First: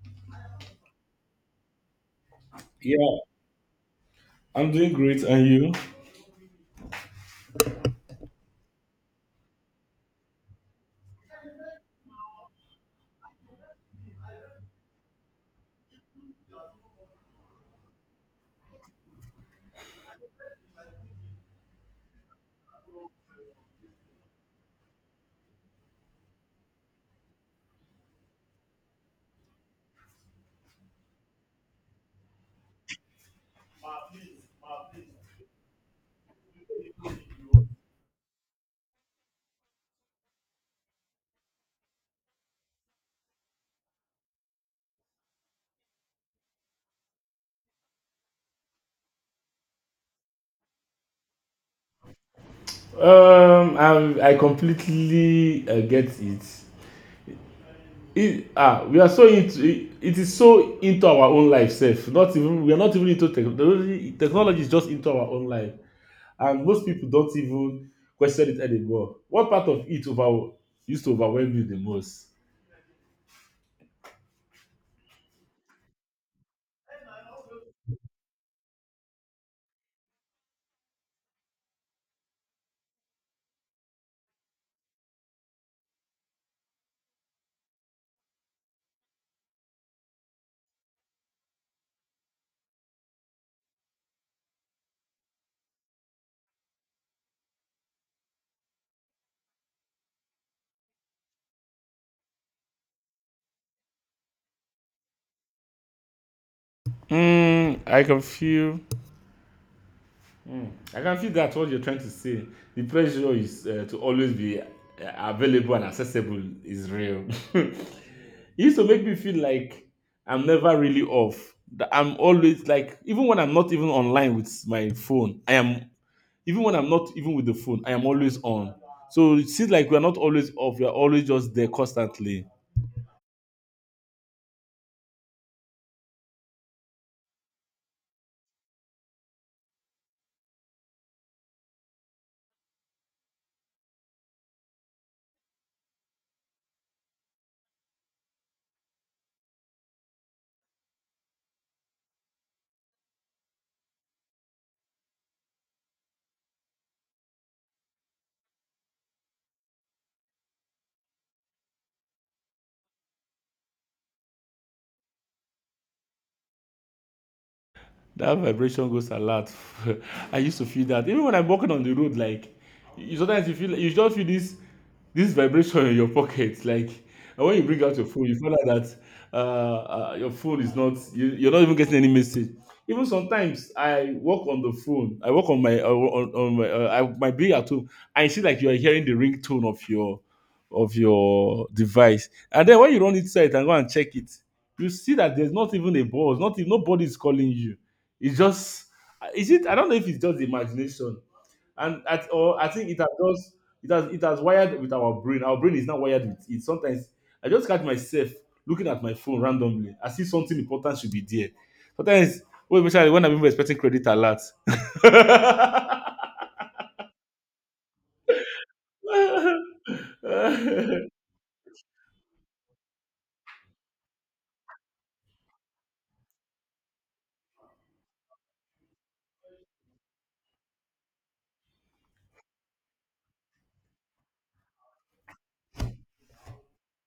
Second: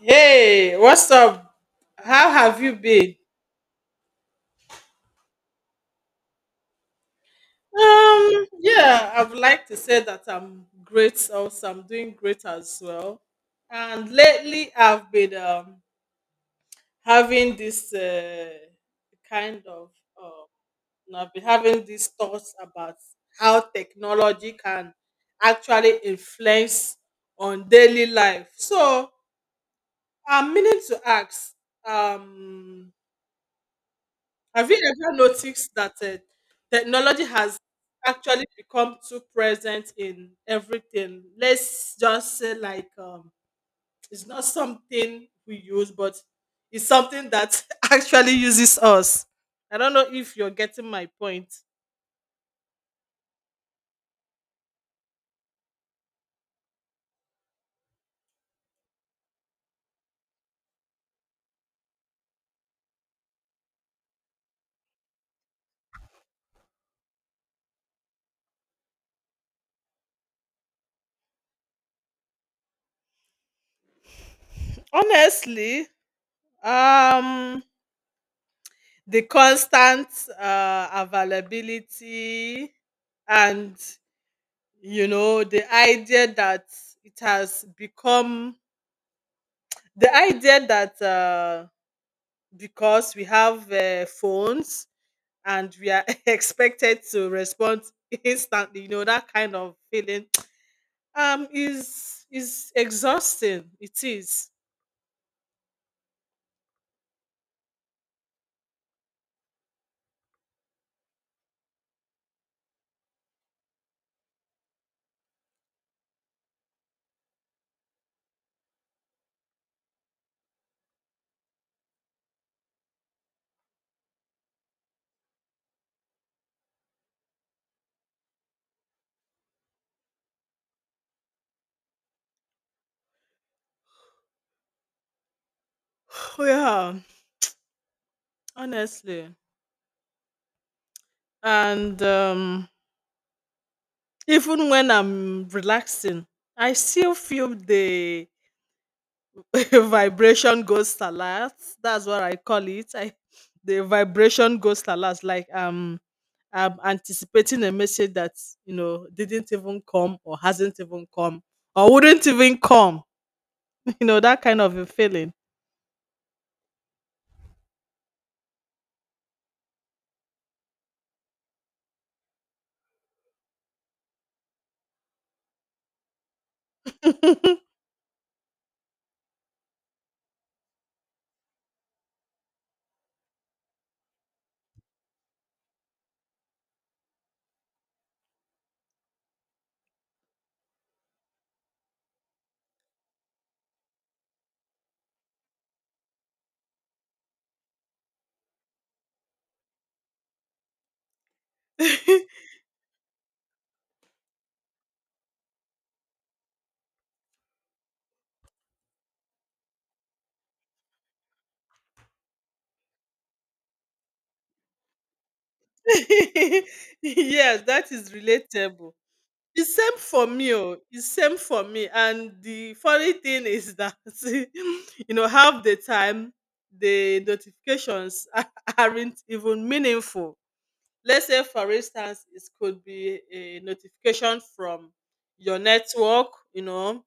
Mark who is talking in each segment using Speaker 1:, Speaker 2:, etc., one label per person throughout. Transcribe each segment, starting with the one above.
Speaker 1: Hey, what's up? How have you been?
Speaker 2: Yeah, I'm doing great. And you?
Speaker 1: Yeah, I would like to say that I'm great also. I'm doing great as well. And lately I've been having this kind of uh, I've been having these thoughts about how technology can actually influence on daily life. So I'm meaning to ask, um have you ever noticed that technology has actually become too present in everything? Let's just say, like, it's not something we use, but it's something that actually uses us. I don't know if you're getting my point.
Speaker 2: I completely get it. We are so into it, it is so into our own life self. Not even we are not even into technology. Technology is just into our own life, and most people don't even question it anymore. What part of it over used to overwhelm you the most?
Speaker 1: Honestly, um, the constant availability and the idea that it has become the idea that because we have phones and we are expected to respond instantly, that kind of feeling is exhausting. It is.
Speaker 2: I can feel, I can feel that's what you're trying to say. The pressure is to always be available and accessible is real. It used to make me feel like I'm never really off. That I'm always like, even when I'm not even online with my phone, I am, even when I'm not even with the phone, I am always on. So it seems like we're not always off, we're always just there constantly.
Speaker 1: Yeah, honestly. And even when I'm relaxing, I still feel the vibration goes alert. That's what I call it. I the vibration goes alert. Like I anticipating a message that, didn't even come or hasn't even come or wouldn't even come. You know, that kind of a feeling.
Speaker 2: That vibration goes a lot. I used to feel that even when I'm walking on the road, like you sometimes you feel you just feel this vibration in your pocket. Like, and when you bring out your phone, you find out that your phone is not you, you're not even getting any message. Even sometimes I walk on the phone. I walk on my on my my being at home. I see like you are hearing the ringtone of your device, and then when you run inside and go and check it, you see that there's not even a buzz. Not even- Nobody is calling you. It's just is it I don't know if it's just the imagination. And at or I think it has just — it has wired with our brain. Our brain is not wired with it. Sometimes I just catch myself looking at my phone randomly. I see something important should be there. Sometimes, well, especially when I'm even expecting credit alerts.
Speaker 1: Yes, that is relatable. It's same for me. Oh. It's same for me. And the funny thing is that half the time the notifications aren't even meaningful. Let's say, for instance, it could be a notification from your network, you know,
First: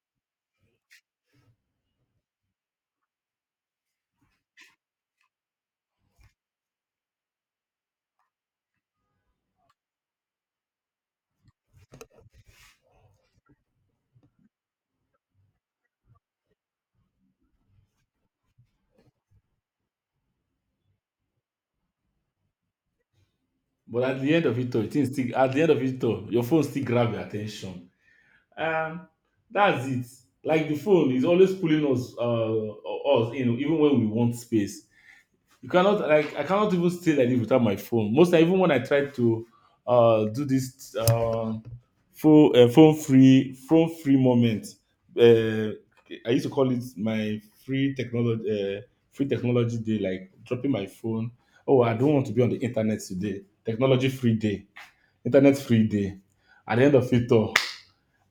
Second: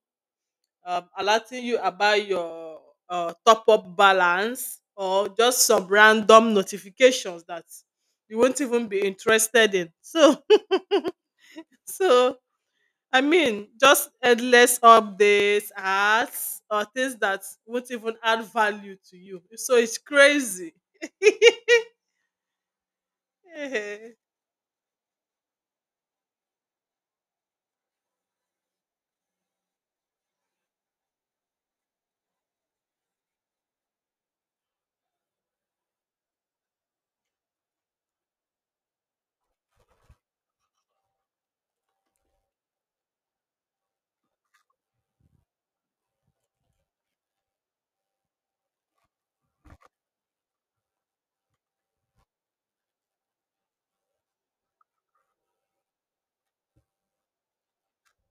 Speaker 1: um, alerting you about your top up balance or just some random notifications that you won't even be interested in. So, so I mean, just endless updates, ads, or things that won't even add value to you. So it's crazy.
Speaker 2: But
Speaker 1: Eh.
Speaker 2: at the end of it all, things still at the end of it all, your phone still grab your attention. Um, that's it. Like the phone is always pulling us in, even when we want space. You cannot like I cannot even stay like this without my phone. Most time, even when I try to do this phone free moment, uh, I used to call it my uh, free technology day. Like dropping my phone. Oh, I don't want to be on the internet today. Technology free day, internet free day. At the end of it all,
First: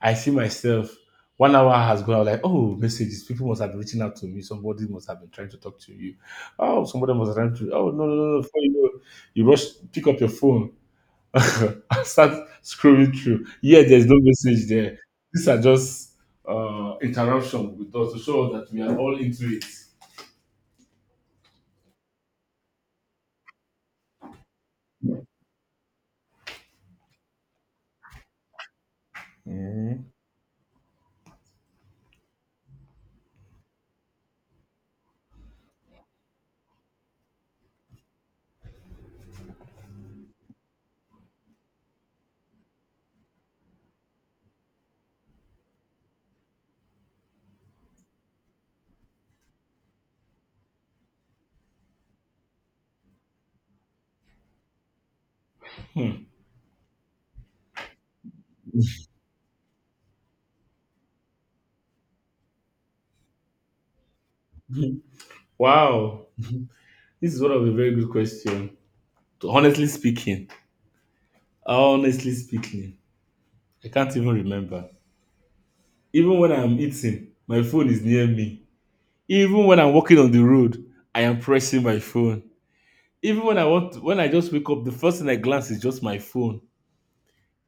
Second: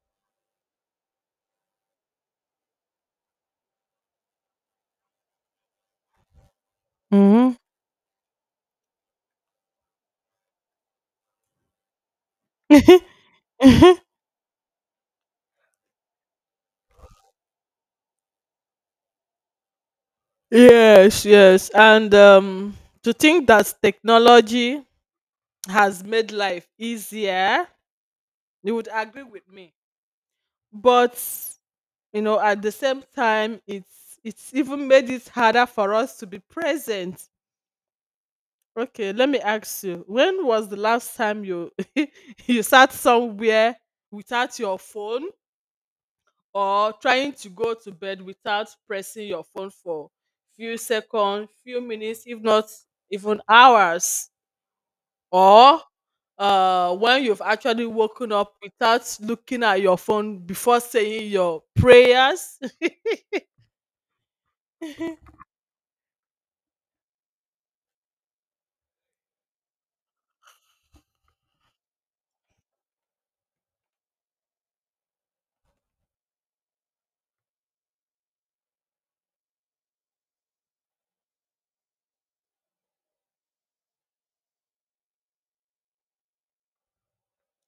Speaker 2: I see myself. 1 hour has gone. I'm like, oh, messages. People must have been reaching out to me. Somebody must have been trying to talk to you. Oh, somebody must have trying to. Oh, no, no, no, no. Before you know, you rush, pick up your phone, and start
Speaker 1: Mm-hmm.
Speaker 2: scrolling through. Yeah, there's no message there. These are just interruption with us to show us that we are all into it.
Speaker 1: Yes, yes. And to think that technology has made life easier, you would agree with me.
Speaker 2: Mhm.
Speaker 1: But at the same time, it's even made it harder for us to be present. Okay, let me ask you: when was the last time you you sat somewhere without your phone, or trying to go to bed without pressing your phone for few seconds, few minutes, if not even hours? Or when you've actually woken up without looking at your phone before saying your prayers.
Speaker 2: Wow, this is one of the very good question. To honestly speaking, Honestly speaking, I can't even remember. Even when I'm eating, my phone is near me. Even when I'm walking on the road, I am pressing my phone. Even when I want to, when I just wake up, the first thing I glance is just my phone.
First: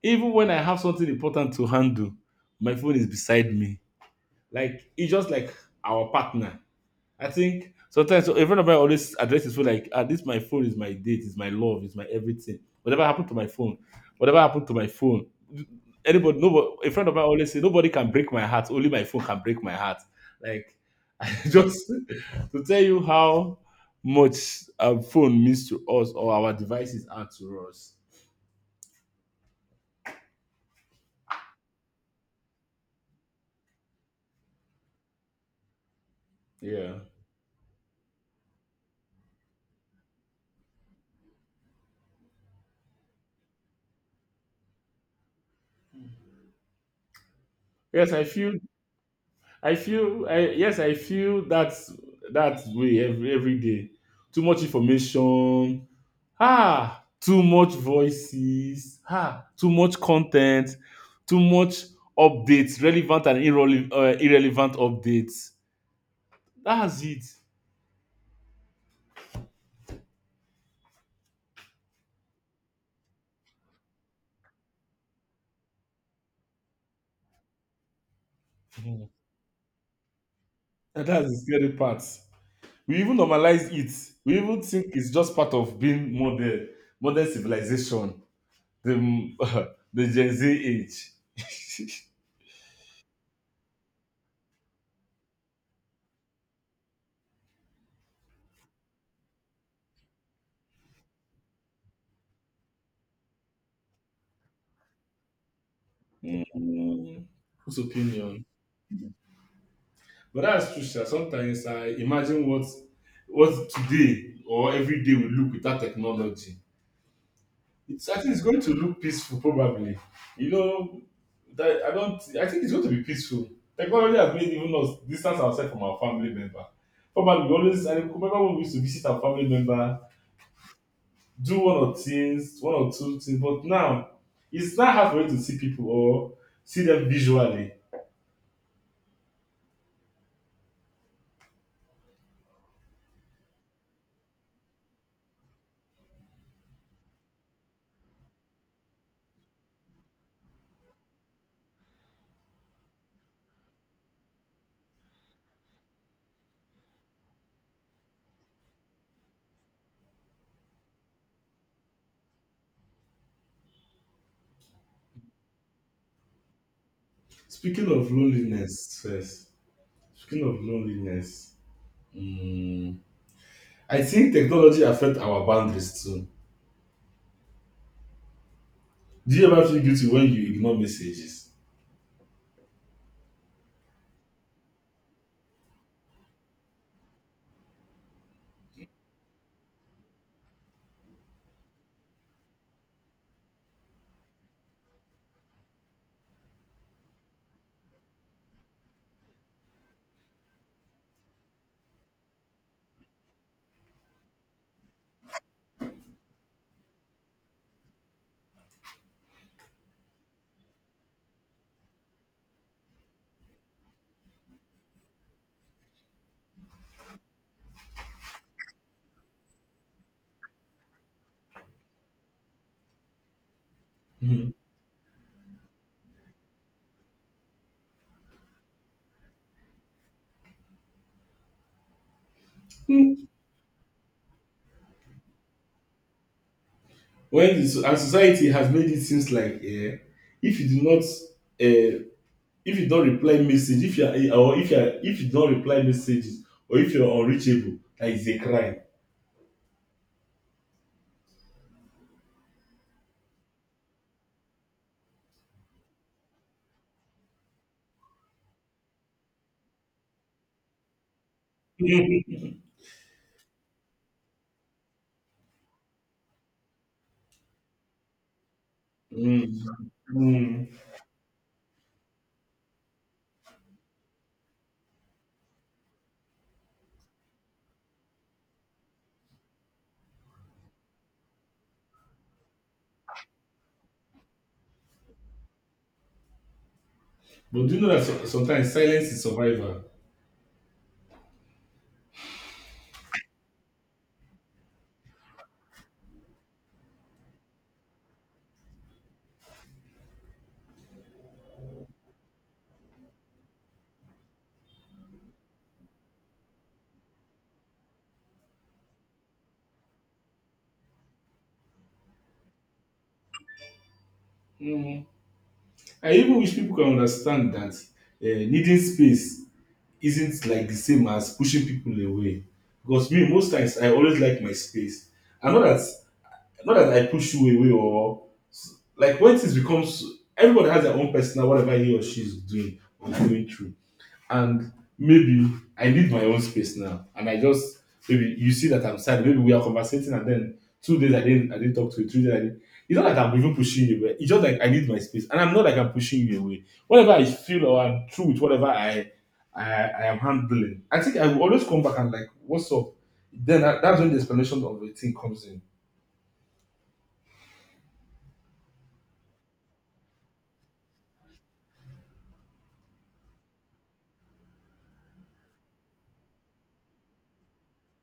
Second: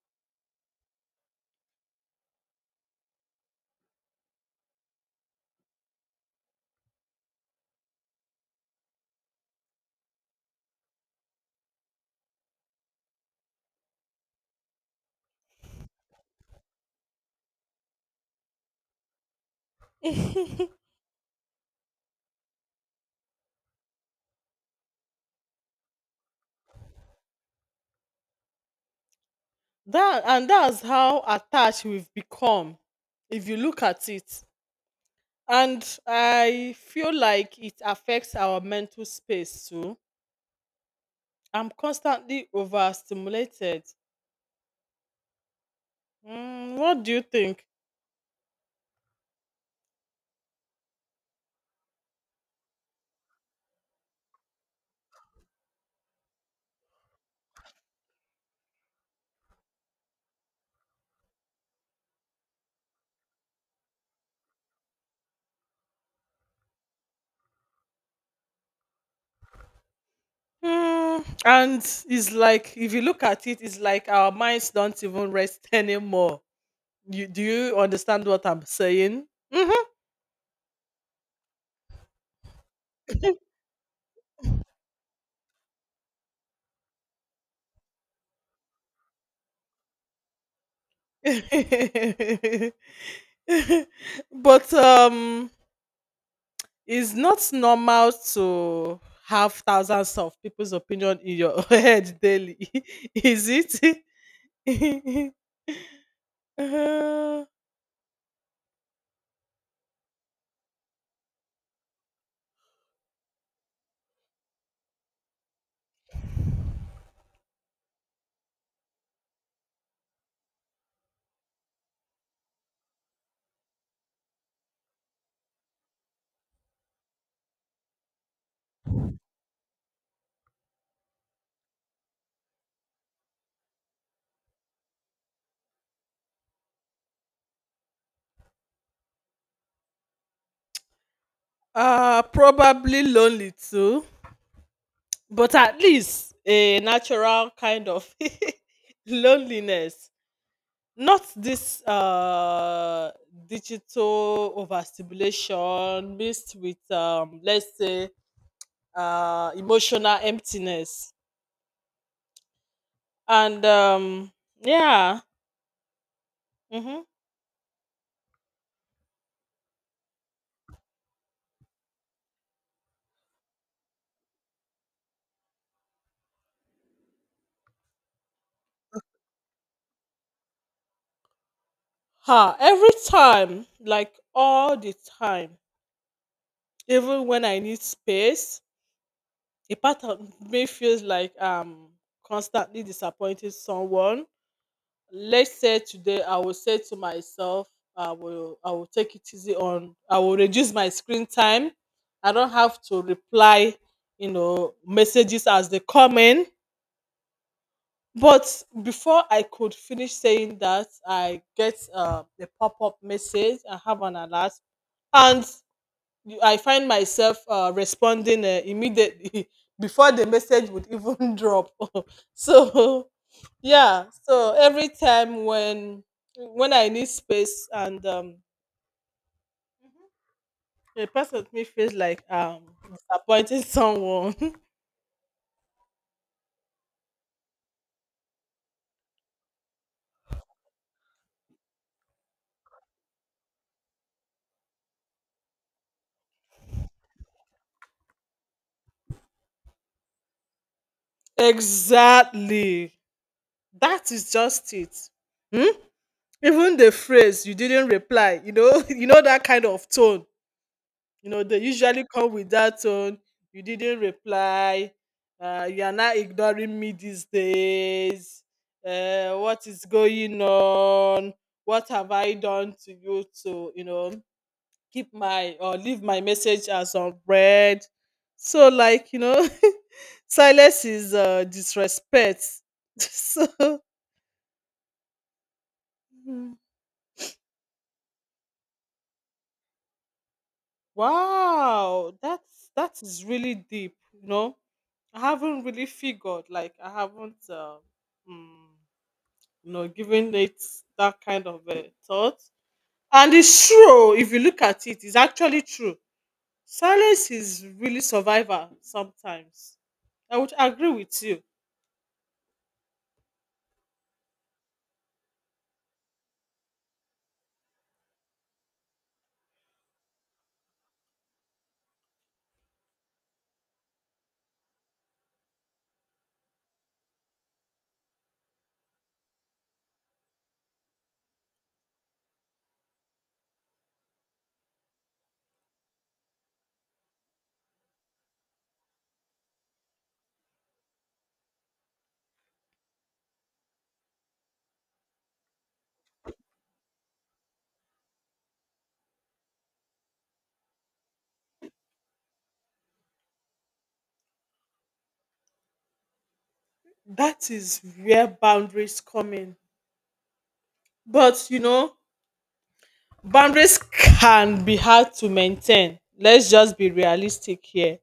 Speaker 2: Even when I have something important to handle, my phone is beside me. Like it's just like our partner. I think sometimes a friend of mine always address his phone like, ah, this my phone is my date, is my love, is my everything. Whatever happened to my phone, whatever happened to my phone. Anybody, nobody. A friend of mine always say, nobody can break my heart. Only my phone can break my heart. Like, I just to tell you how much a phone means to us or our devices are to us.
Speaker 1: that and that's how attached we've become if you look at it. And I
Speaker 2: Yeah.
Speaker 1: feel like it affects our mental space too. I'm constantly overstimulated. Mm, what do you think?
Speaker 2: Yes, I feel. Yes, I feel that's that way every day. Too much information. Too much voices, too much content, too much updates, relevant and irrelevant updates. That's it.
Speaker 1: Mm, and it's like if you look at it, it's like our minds don't even rest anymore. You do you understand what I'm saying? Hmm.
Speaker 2: And that's the scary part. We even normalize it. We even think it's just part of being modern, modern civilization, the the Gen Z age.
Speaker 1: But it's not normal to have thousands of people's opinion in your head daily, is it?
Speaker 2: Mm,
Speaker 1: uh,
Speaker 2: Whose opinion? But that's true, sha. Sometimes I imagine what today or every day will look without technology. It's I think it's going to look peaceful probably. You know, that I don't I think it's going to be peaceful. Technology has made even us distance ourselves from our family member. Formerly we always I remember when we used to visit our family member, do one or two things, but now it's not hard for you to see people or see them visually.
Speaker 1: probably lonely too, but at least a natural kind of loneliness, not this digital overstimulation mixed with let's say emotional emptiness and yeah. Mhm.
Speaker 2: Speaking of loneliness first. Speaking of loneliness, Mm, I think technology affects our boundaries too. Do you ever feel guilty when you ignore messages?
Speaker 1: Ah, every time, like all the time, even when I need space, a part of me feels like I'm constantly disappointing someone. Let's say today I will say to myself I will take it easy on, I will reduce my screen time. I don't have to reply messages as they come in. But before I could finish saying that I get a pop-up message, I have an alert, and I find myself responding immediately before the message would even drop. So, yeah,
Speaker 2: Mhm.
Speaker 1: so every time when I need space and a person to me feels like
Speaker 2: Hmm.
Speaker 1: disappointing someone.
Speaker 2: Our society has made it seems like if you do not if you don't reply message, if you are eh, or if you are, if you don't reply messages or if you are unreachable, that is a crime.
Speaker 1: Exactly, that is just it. Hmm? Even the phrase "you didn't reply", that kind of tone, they usually
Speaker 2: Hmm.
Speaker 1: come with that tone. "You didn't reply, you are not ignoring me these days, what
Speaker 2: Mm.
Speaker 1: is going
Speaker 2: Mm.
Speaker 1: on? What have I done to you to keep my or leave my message as unread?" So, like, silence is disrespect, so.
Speaker 2: But do you know that sometimes silence is survival?
Speaker 1: Wow, that is really deep. You know, I haven't really figured. Like, I haven't, mm, given it that kind of thought. And it's true. If you look at it, it's actually true. Silence is really survival sometimes. I would agree with you.
Speaker 2: Mm. I even wish people can understand that needing space isn't like the same as pushing people away. Because me, most times I always like my space. And not that I push you away or like when things becomes everybody has their own personal whatever he or she is doing or going through and maybe I need my own space now. And I just maybe you see that I'm sad. Maybe we are conversating, and then 2 days I didn't talk to you. 3 days I didn't. It's not like I'm even pushing you, but it's just like I need my space, and I'm not like I'm pushing you away. Whatever I feel or I'm through with whatever I am handling, I think I will always come back and like, what's up? Then that's when the explanation of the thing comes in.
Speaker 1: That is where boundaries come in. But boundaries can be hard to maintain. Let's just be realistic here.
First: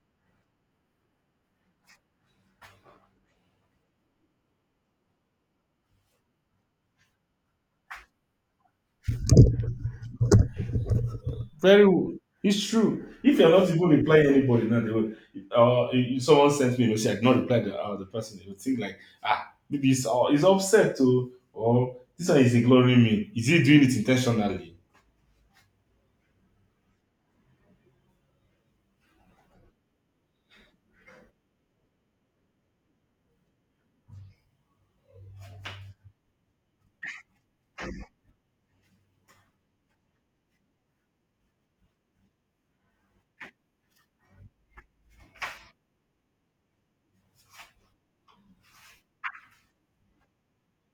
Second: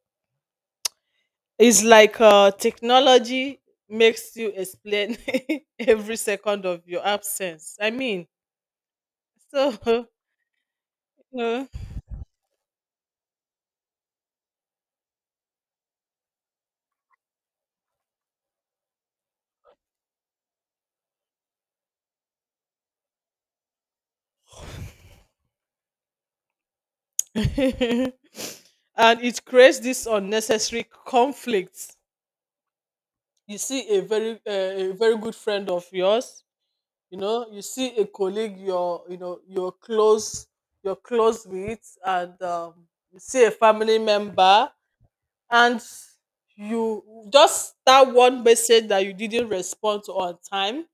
Speaker 1: It's like technology makes you explain every second of your absence. I mean, so. No.
Speaker 2: It's true. If you're not even replying anybody now, they will. If someone sends me a message, I did not reply the person. They would think like, ah, maybe he's upset too, or this one is ignoring me. Is he doing it intentionally?
Speaker 1: And it creates this unnecessary conflict. You see a very good friend of yours, you see a colleague you're you know you're close with, and you see a family member, and you just that one message that you didn't respond to on time,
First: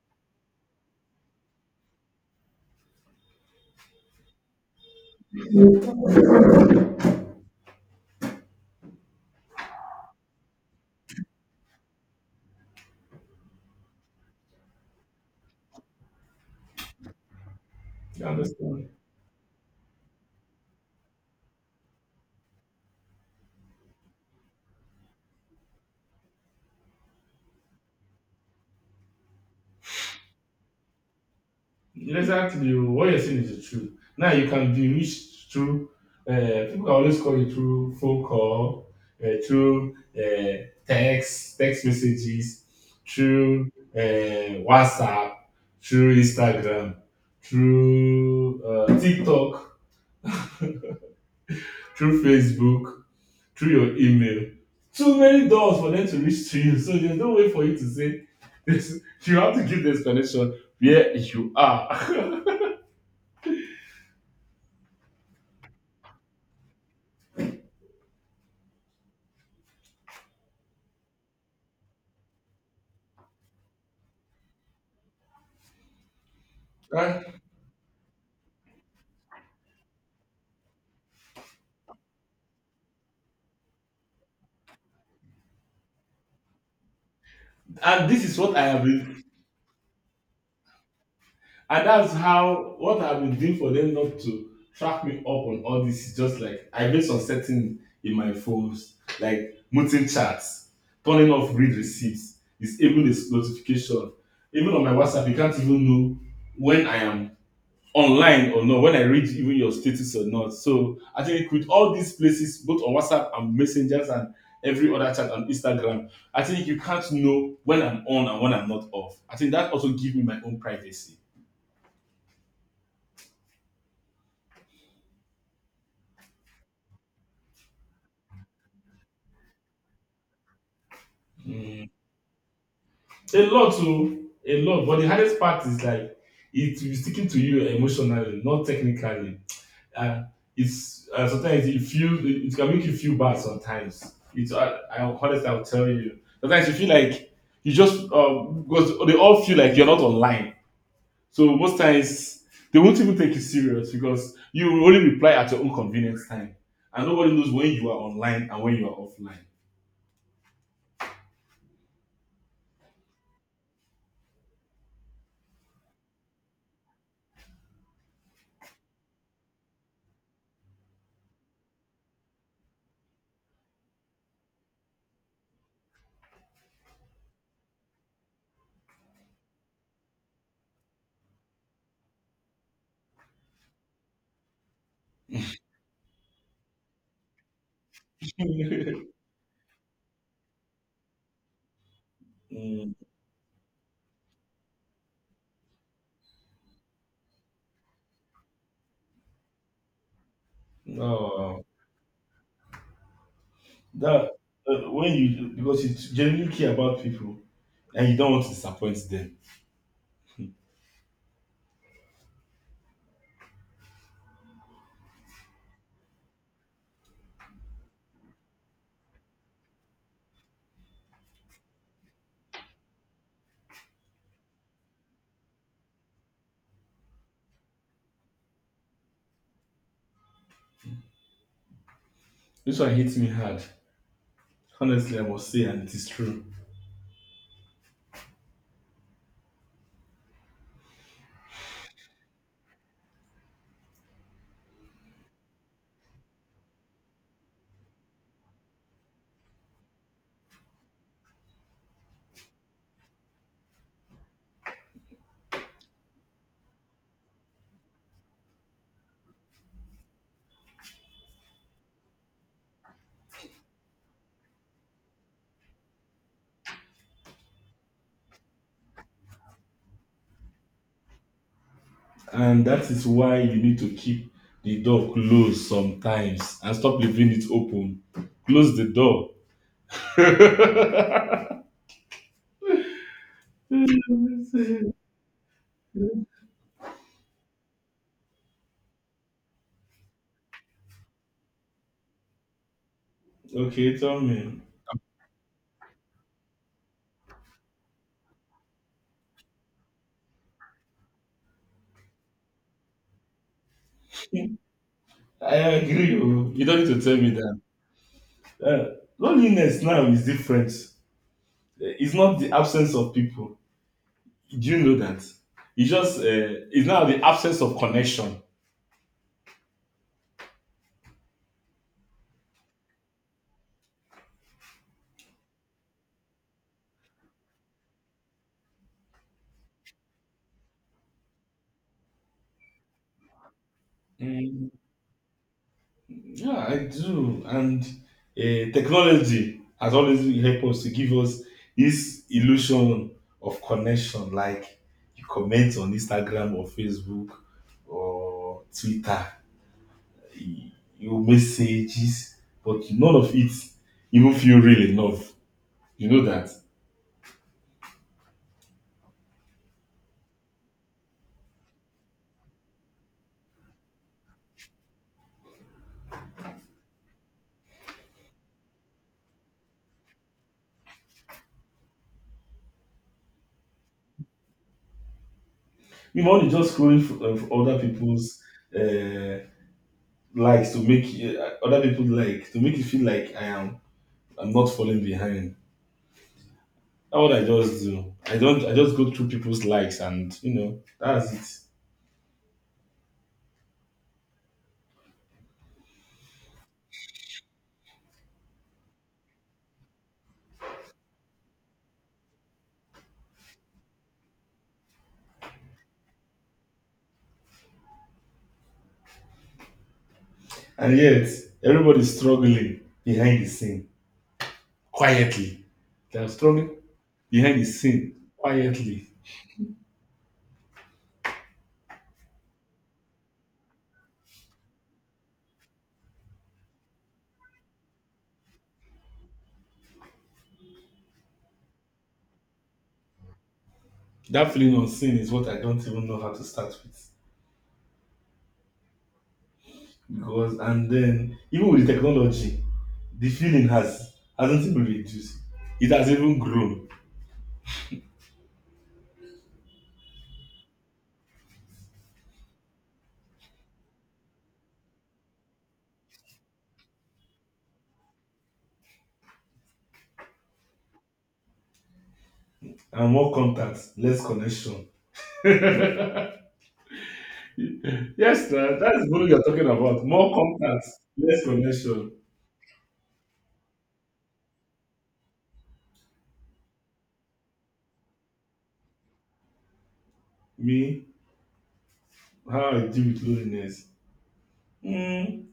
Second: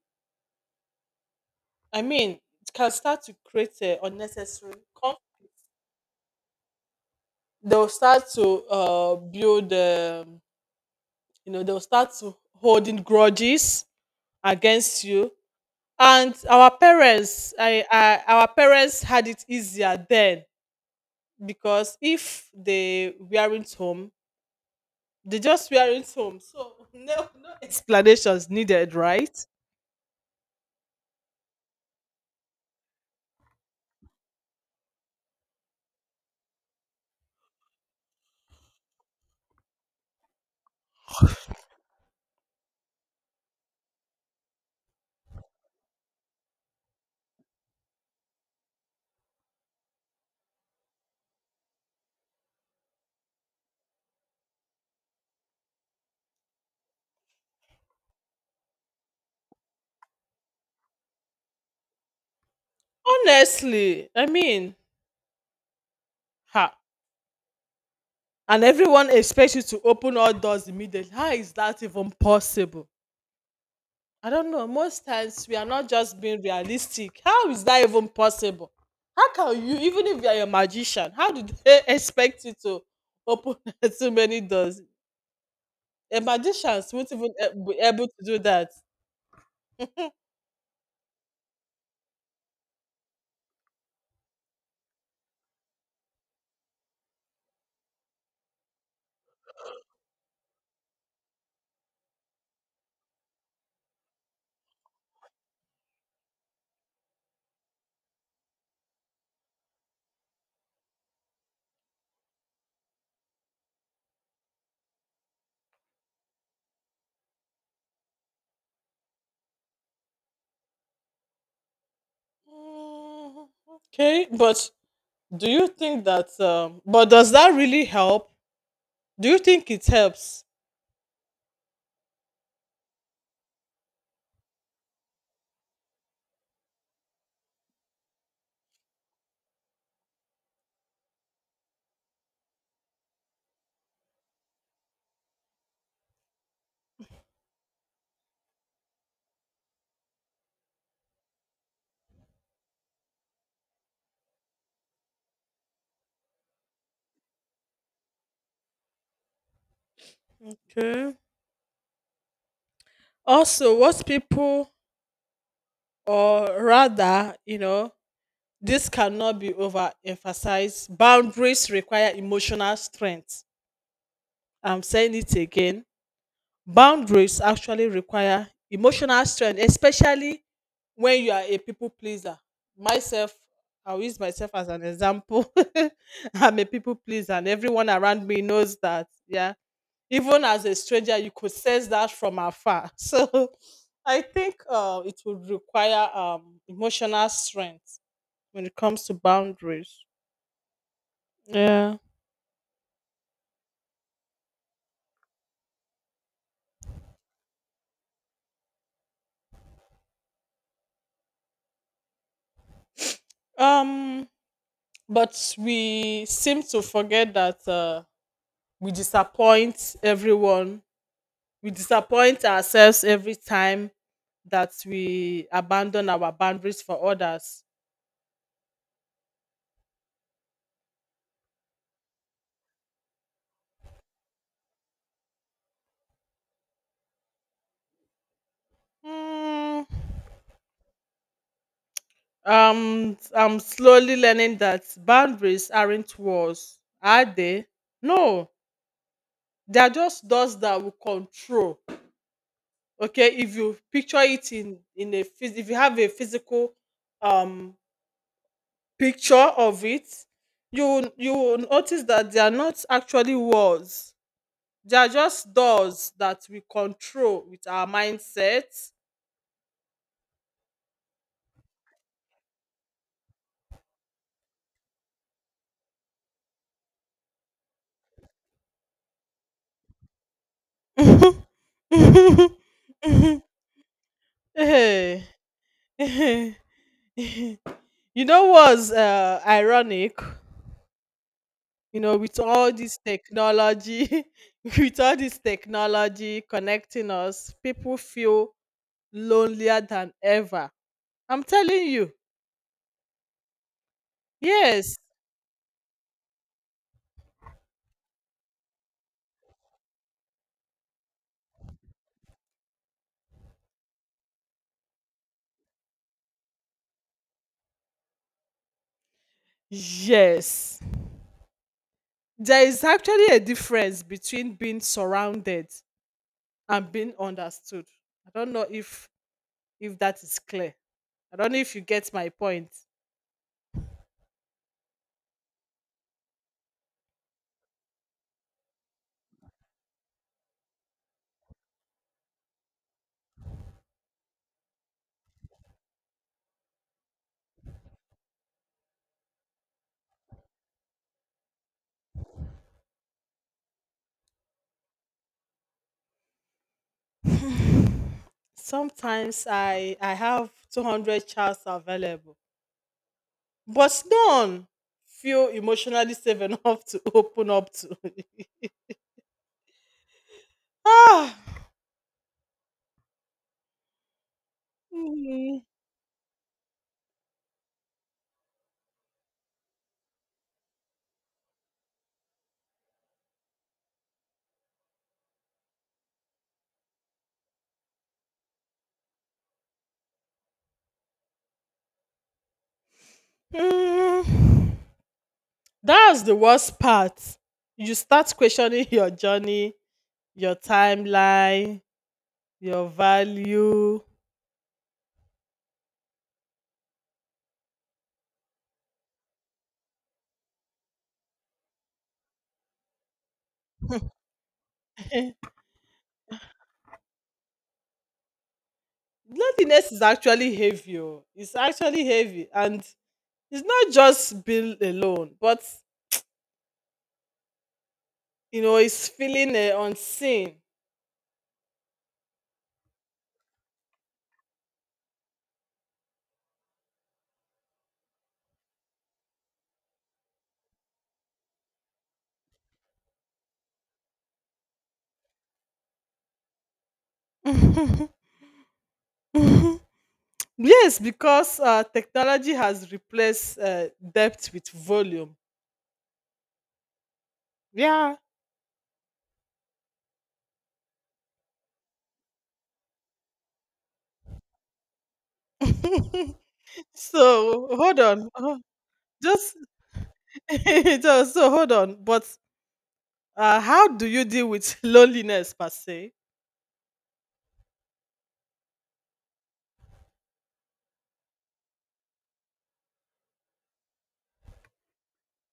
Speaker 1: I mean, it can start to create unnecessary conflict. They'll start to build, they'll start to holding grudges against you. And our parents, I, I,
Speaker 2: You
Speaker 1: our
Speaker 2: understand?
Speaker 1: parents had it easier then, because if they weren't home, they just weren't home. So no, no explanations needed, right?
Speaker 2: Exactly. Oh, what you're saying is the truth. Now you can be reached through, uh, people can always call you through phone call, through text messages, through WhatsApp, through Instagram, through TikTok, through Facebook, through your email. Too many doors for them to reach to you. So there's no way for you to say this. You have to give the explanation where you are.
Speaker 1: Honestly, I mean, ha. And everyone expects you to open all doors immediately. How is that even possible? I don't know. Most times we are not just being realistic. How is that even possible? How can you, even if you are a magician, how do they expect you to open so many doors? A magicians won't even be able
Speaker 2: And
Speaker 1: to
Speaker 2: this
Speaker 1: do
Speaker 2: is what I
Speaker 1: that.
Speaker 2: have been, and that's how what I've been doing for them not to track me up on all this. Is just like I made some setting in my phones, like muting chats, turning off read receipts, disabling this notification. Even on my WhatsApp, you can't even know when I am online or not, when I read even your status or not. So I think with all these places, both on WhatsApp and messengers and every other chat and Instagram, I think you can't know when I'm on and when I'm not off. I think that also gives me my own privacy.
Speaker 1: Mm, okay, but do you think that? But does that really help? Do you think it helps?
Speaker 2: Mm. A lot to a lot, but the hardest part is like it will be sticking to you emotionally, not technically. Uh, it's Sometimes you feel it can make you feel bad sometimes. I honestly I'll tell you sometimes you feel like you just because they all feel like you're not online. So most times they won't even take you serious because you will only reply at your own convenience time, and nobody knows when you are online and when you are offline.
Speaker 1: Okay. Also, what people, or rather, this cannot be overemphasized. Boundaries require emotional strength. I'm saying it again. Boundaries actually require emotional strength, especially when you are a people pleaser. Myself, I'll use myself as an example. I'm a people pleaser, and everyone around me knows that. Yeah. Even as a stranger, you could sense that from afar.
Speaker 2: Mm,
Speaker 1: So I think it would require emotional strength when it comes to boundaries.
Speaker 2: no,
Speaker 1: Yeah.
Speaker 2: that when you because you genuinely care about people and you don't want to disappoint them.
Speaker 1: Um, but we seem to forget that we disappoint everyone. We disappoint ourselves every time that we abandon our boundaries for others.
Speaker 2: This one hits me hard. Honestly, I must say, and it is true.
Speaker 1: Mm, I'm slowly learning that boundaries aren't walls, are they? No, they are just doors that will control. Okay, if you picture it in if you have a physical um picture of it, you will notice that they are not actually walls. They are just doors that we control with our mindset.
Speaker 2: And that is why you need to keep the door closed sometimes and stop leaving it open. Close the door.
Speaker 1: Hey. You know what's ironic? You know, with all this
Speaker 2: Okay,
Speaker 1: technology,
Speaker 2: tell me.
Speaker 1: with all this technology connecting us, people feel lonelier than ever. I'm telling you. Yes.
Speaker 2: I agree. Oh, you don't need to tell me that. Uh, loneliness now is different. It's not the absence of people. Do you know that? It's just it's now the absence of connection.
Speaker 1: Yes. There is actually a difference between being surrounded and being understood. I don't know if that is clear. I don't know if you get my point.
Speaker 2: Yeah, I do. And technology has always helped us to give us this illusion of connection. Like you comment on Instagram or Facebook or Twitter, y- you messages, but none of it even feel real enough. You know that.
Speaker 1: Sometimes I have 200 chats available, but none feel emotionally safe enough to open up to. Ah, mm,
Speaker 2: Even when you know, you're just scrolling for other people's uh, likes to make other people like to make you feel like I am. I'm not falling behind. That's what I just do. I don't. I just go through people's likes, and you know that's it.
Speaker 1: mm. that's the worst part. You start questioning your journey, your timeline, your value.
Speaker 2: And yet, everybody's struggling behind the scene
Speaker 1: Eh,
Speaker 2: quietly. They're struggling behind the scene quietly.
Speaker 1: loneliness is actually heavy. Oh. It's actually heavy, and it's not just being alone, but it's feeling unseen.
Speaker 2: That feeling of sin is what I don't even know how to start with. Because and then even with technology, the feeling hasn't even reduced. It has even grown.
Speaker 1: Mhm, mhm. Yes, because technology has replaced depth with volume. Yeah.
Speaker 2: And more contacts, less connection.
Speaker 1: So hold on.
Speaker 2: Yes,
Speaker 1: Oh,
Speaker 2: sir, that is what you're
Speaker 1: just
Speaker 2: talking about. More contacts,
Speaker 1: just
Speaker 2: less
Speaker 1: so hold on.
Speaker 2: connection.
Speaker 1: But how do you deal with loneliness per se?
Speaker 2: Me, how I deal with loneliness. Mm,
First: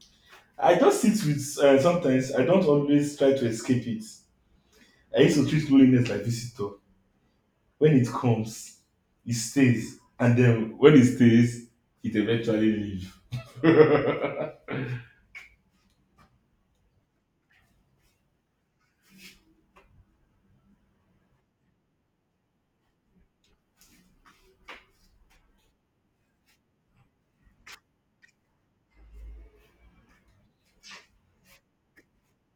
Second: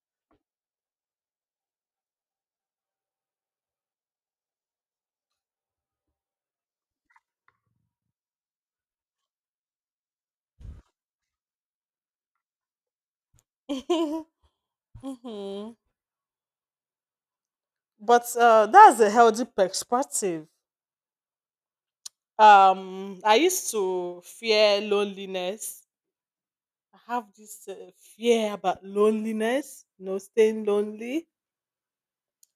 Speaker 2: I just sit with sometimes I don't always try to escape it. I used to treat loneliness like visitor. When it comes, it stays, and then when it stays, it eventually leaves.
Speaker 1: Mhm. But that's a healthy perspective. I used to fear loneliness. I have this fear about loneliness, staying lonely.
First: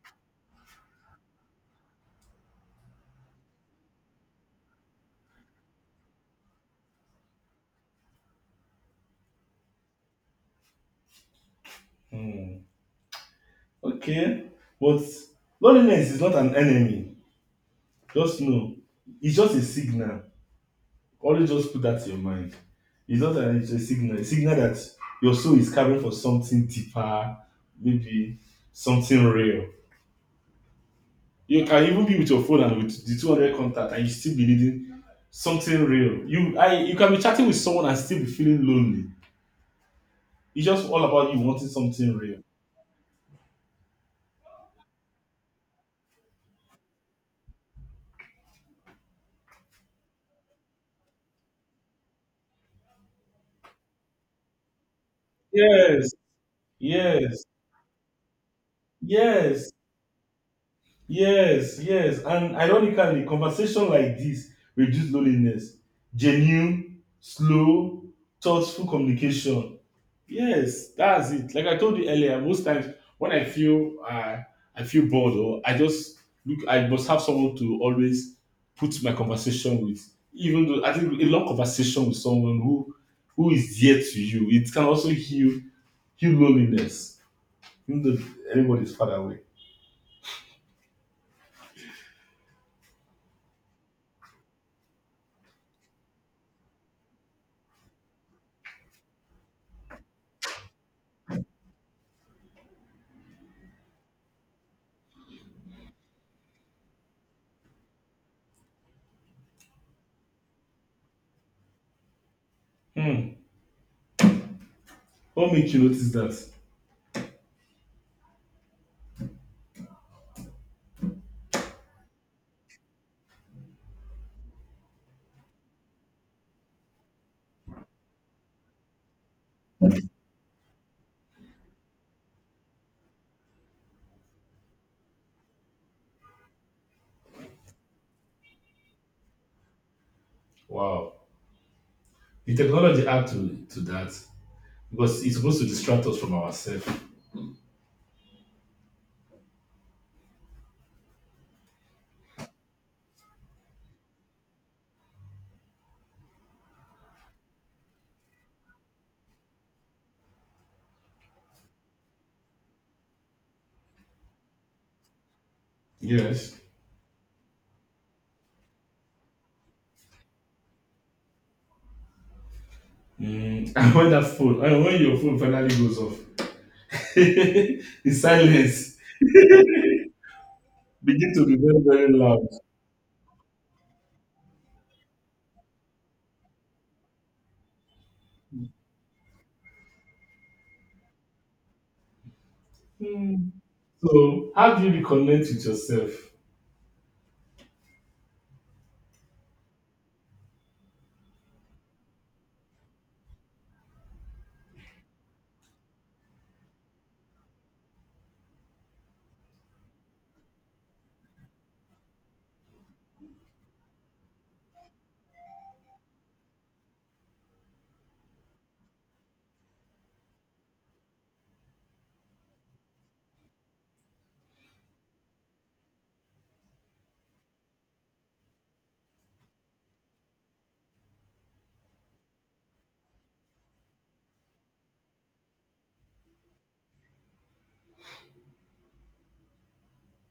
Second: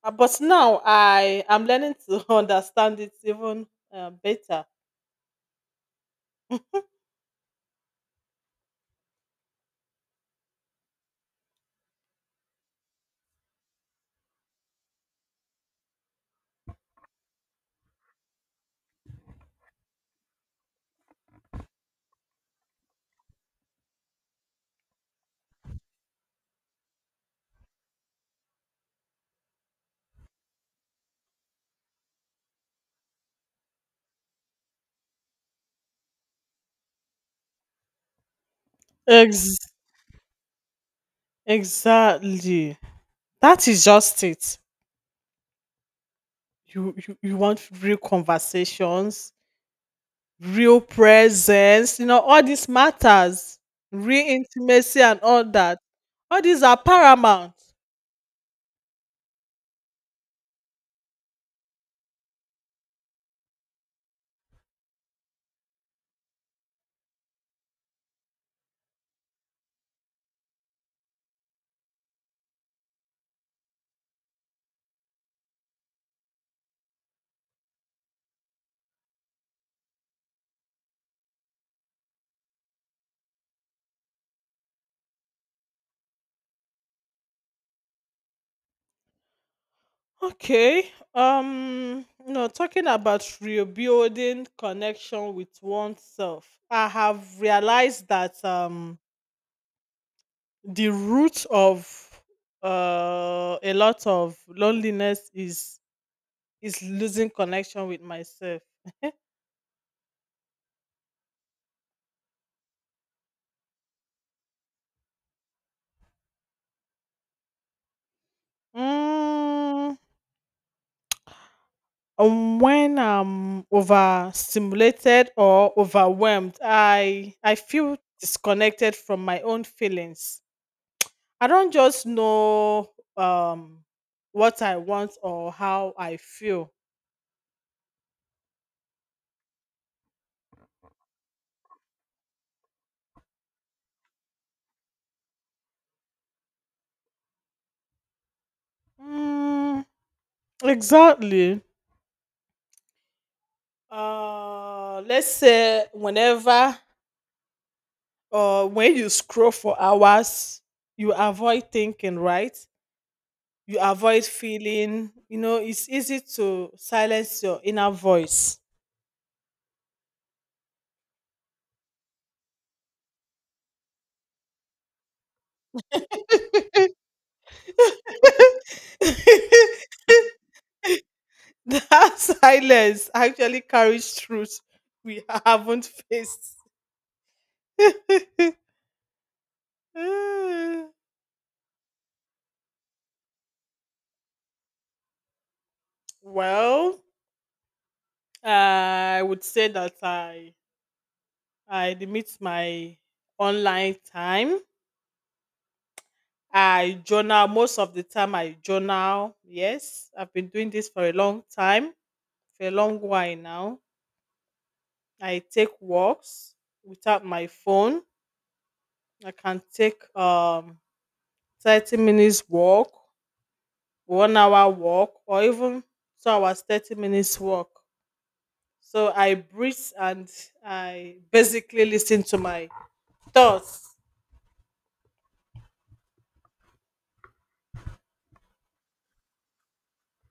Speaker 1: But now I am learning to understand it even better.
Speaker 2: Mm, okay, but loneliness is not an enemy. Just know it's just a signal. Always just put that in your mind. It's not an it's a signal. A signal that your soul is carving for something deeper, maybe something real. You can even be with your phone and with the 200 contact and you still be needing something real. You can be chatting with someone and still be feeling lonely.
Speaker 1: Ex-
Speaker 2: It's just all about you wanting something real.
Speaker 1: exactly that is just it. You want real conversations, real presence, all these matters, real intimacy and all that.
Speaker 2: Yes,
Speaker 1: All these are
Speaker 2: yes,
Speaker 1: paramount.
Speaker 2: yes, yes, yes. And ironically, conversation like this reduce loneliness. Genuine, slow, thoughtful communication. Yes, that's it. Like I told you earlier, most times when I feel bored or I just look, I must have someone to always put my conversation with. Even though I think a long conversation with someone who is dear to you, it can also heal loneliness. Even though everybody's far away.
Speaker 1: Okay. Talking about rebuilding connection with oneself, I have realized that the root of a lot of loneliness is losing connection with myself.
Speaker 2: Hmm. What makes you notice that?
Speaker 1: Mm, when I'm overstimulated or overwhelmed, I feel disconnected from my own feelings. I don't just know um what I want or how I feel.
Speaker 2: Wow, the technology add to that because it's supposed to distract us from ourselves.
Speaker 1: Mm, exactly. Let's say whenever or when you scroll for hours, you avoid thinking, right? You avoid feeling. You know, it's easy
Speaker 2: Yes.
Speaker 1: to silence your inner voice.
Speaker 2: Mm. And when your phone finally goes off, the silence begin to be very, very
Speaker 1: That
Speaker 2: loud.
Speaker 1: silence actually carries truth we haven't faced.
Speaker 2: Hmm. So, how do you reconnect with yourself?
Speaker 1: Well, I would say that I limit my online time. I journal most of the time. I journal. Yes, I've been doing this for a long time, for a long while now. I take walks without my phone. I can take 30 minutes walk, 1 hour walk, or even 2 hours 30 minutes walk. So I breathe and I basically listen to my thoughts.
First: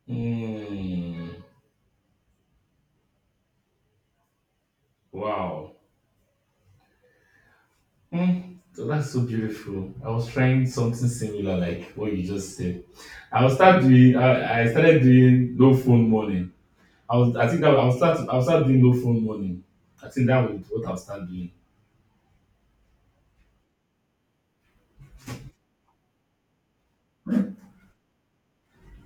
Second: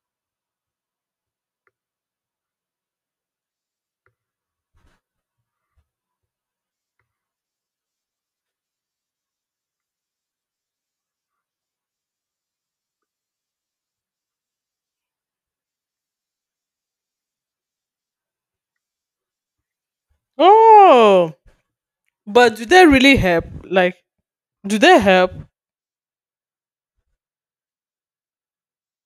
Speaker 2: Mm, wow. Mm, so that's so beautiful. I was trying something similar, like what you just said. I started doing no phone morning. I was. I think that I will start. I will start doing no phone morning. I think that was what I'll start
Speaker 1: Oh,
Speaker 2: doing.
Speaker 1: but do they really help? Like, do they help?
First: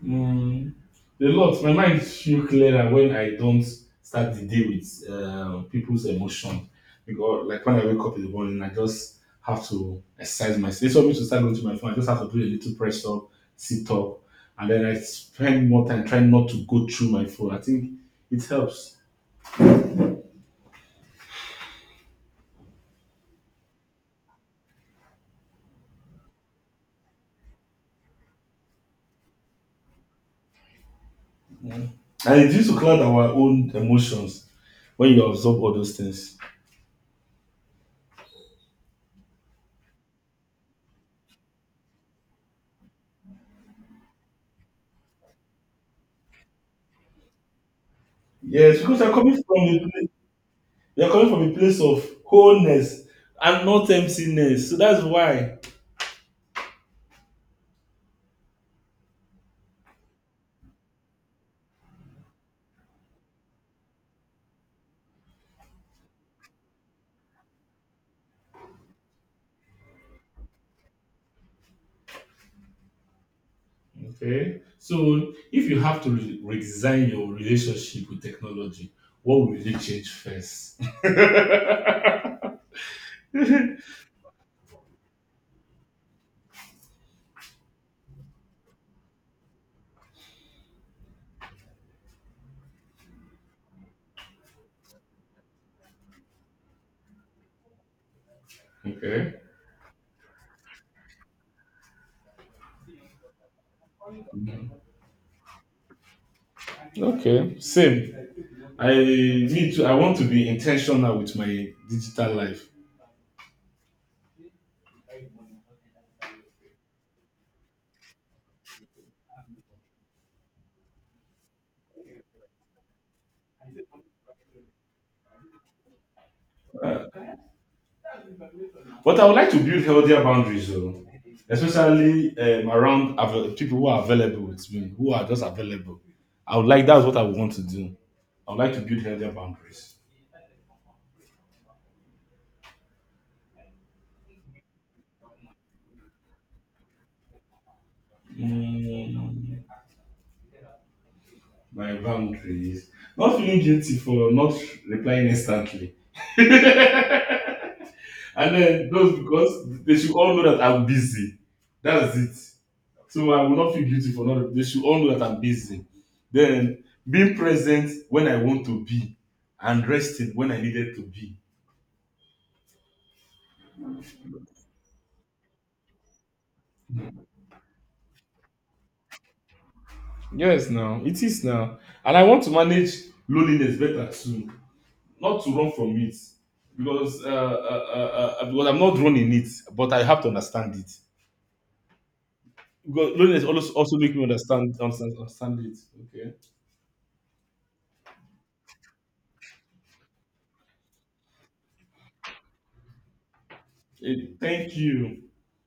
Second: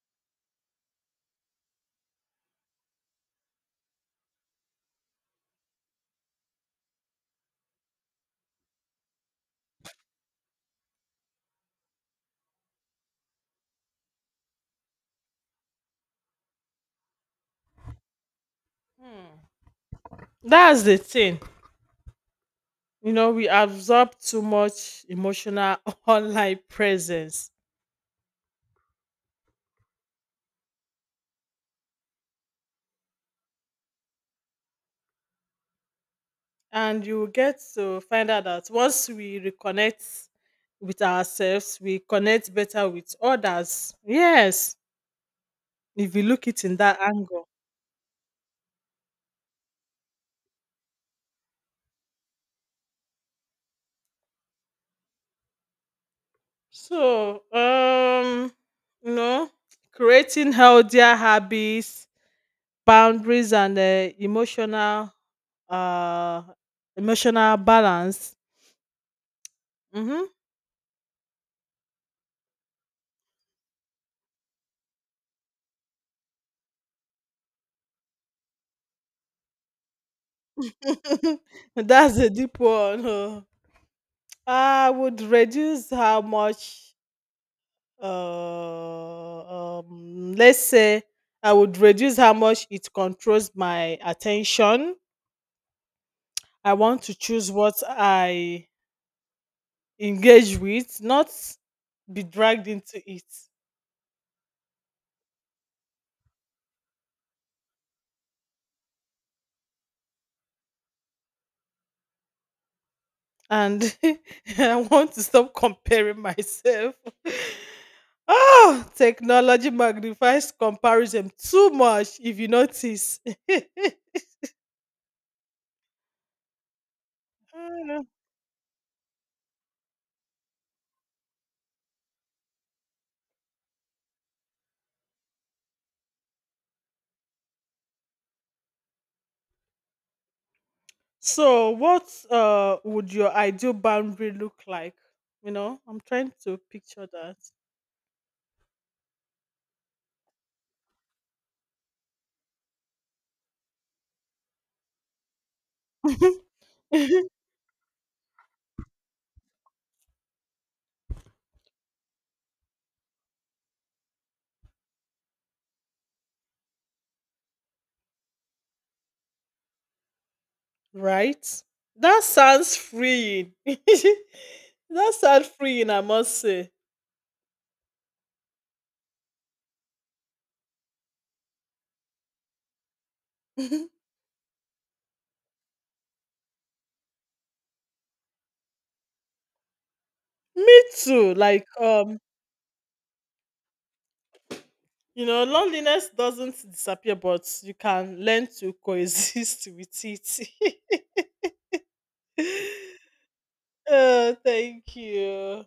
Speaker 2: Mm, a lot. My mind feel clearer when I don't start the day with people's emotion. Because like when I wake up in the morning, I just have to exercise myself. Instead of me to start going to my phone, I just have to do a little press up, sit up, and then I spend more time trying not to go through my phone. I think it helps.
Speaker 1: That's the thing. You know, we absorb too much emotional online presence,
Speaker 2: And it used to cloud our own emotions when you absorb all those things.
Speaker 1: and you will get to find out that once we reconnect with ourselves, we connect better with others. Yes, if you look it in that angle.
Speaker 2: Yes, because I'm coming from you're coming from a place of wholeness and not emptiness. So that's why.
Speaker 1: So, you know, creating healthier habits, boundaries, and uh, emotional balance. Mm-hmm.
Speaker 2: Okay. So if you have to redesign your relationship with technology, what will you change first?
Speaker 1: That's a deep one. Oh. I would reduce how much. Let's say I would reduce how much it controls my attention. I want to choose what I
Speaker 2: Okay.
Speaker 1: engage with, not be dragged into it.
Speaker 2: Okay. Same. I need to. I want to be intentional with my digital life,
Speaker 1: And I want to stop comparing myself. Oh, technology magnifies comparison too much if you notice. Mm.
Speaker 2: but I would like to build healthier boundaries, though, especially around people who are available with me, who are just available. I would like. That's what I would want to do. I would like to build healthier boundaries.
Speaker 1: So, what would your ideal boundary look like? You know, I'm trying to picture
Speaker 2: Mm, my boundaries. Not feeling guilty for not replying instantly.
Speaker 1: that.
Speaker 2: And then those because they should all know that I'm busy. That's it. So I will not feel guilty for not they should all know that I'm busy. Then being present when I want to be and resting when I needed to be.
Speaker 1: Right? That sounds freeing. That sounds freeing, I must say.
Speaker 2: Yes now, it is now. And I want to manage loneliness better too. Not to run from it. Because I'm not running it, but I have to understand
Speaker 1: Me
Speaker 2: it.
Speaker 1: too. Like,
Speaker 2: Because loneliness also make me understand,
Speaker 1: you know,
Speaker 2: understand it.
Speaker 1: loneliness
Speaker 2: Okay.
Speaker 1: doesn't disappear, but you can learn to coexist with it.
Speaker 2: Eh,
Speaker 1: Oh,
Speaker 2: thank
Speaker 1: thank
Speaker 2: you.
Speaker 1: you.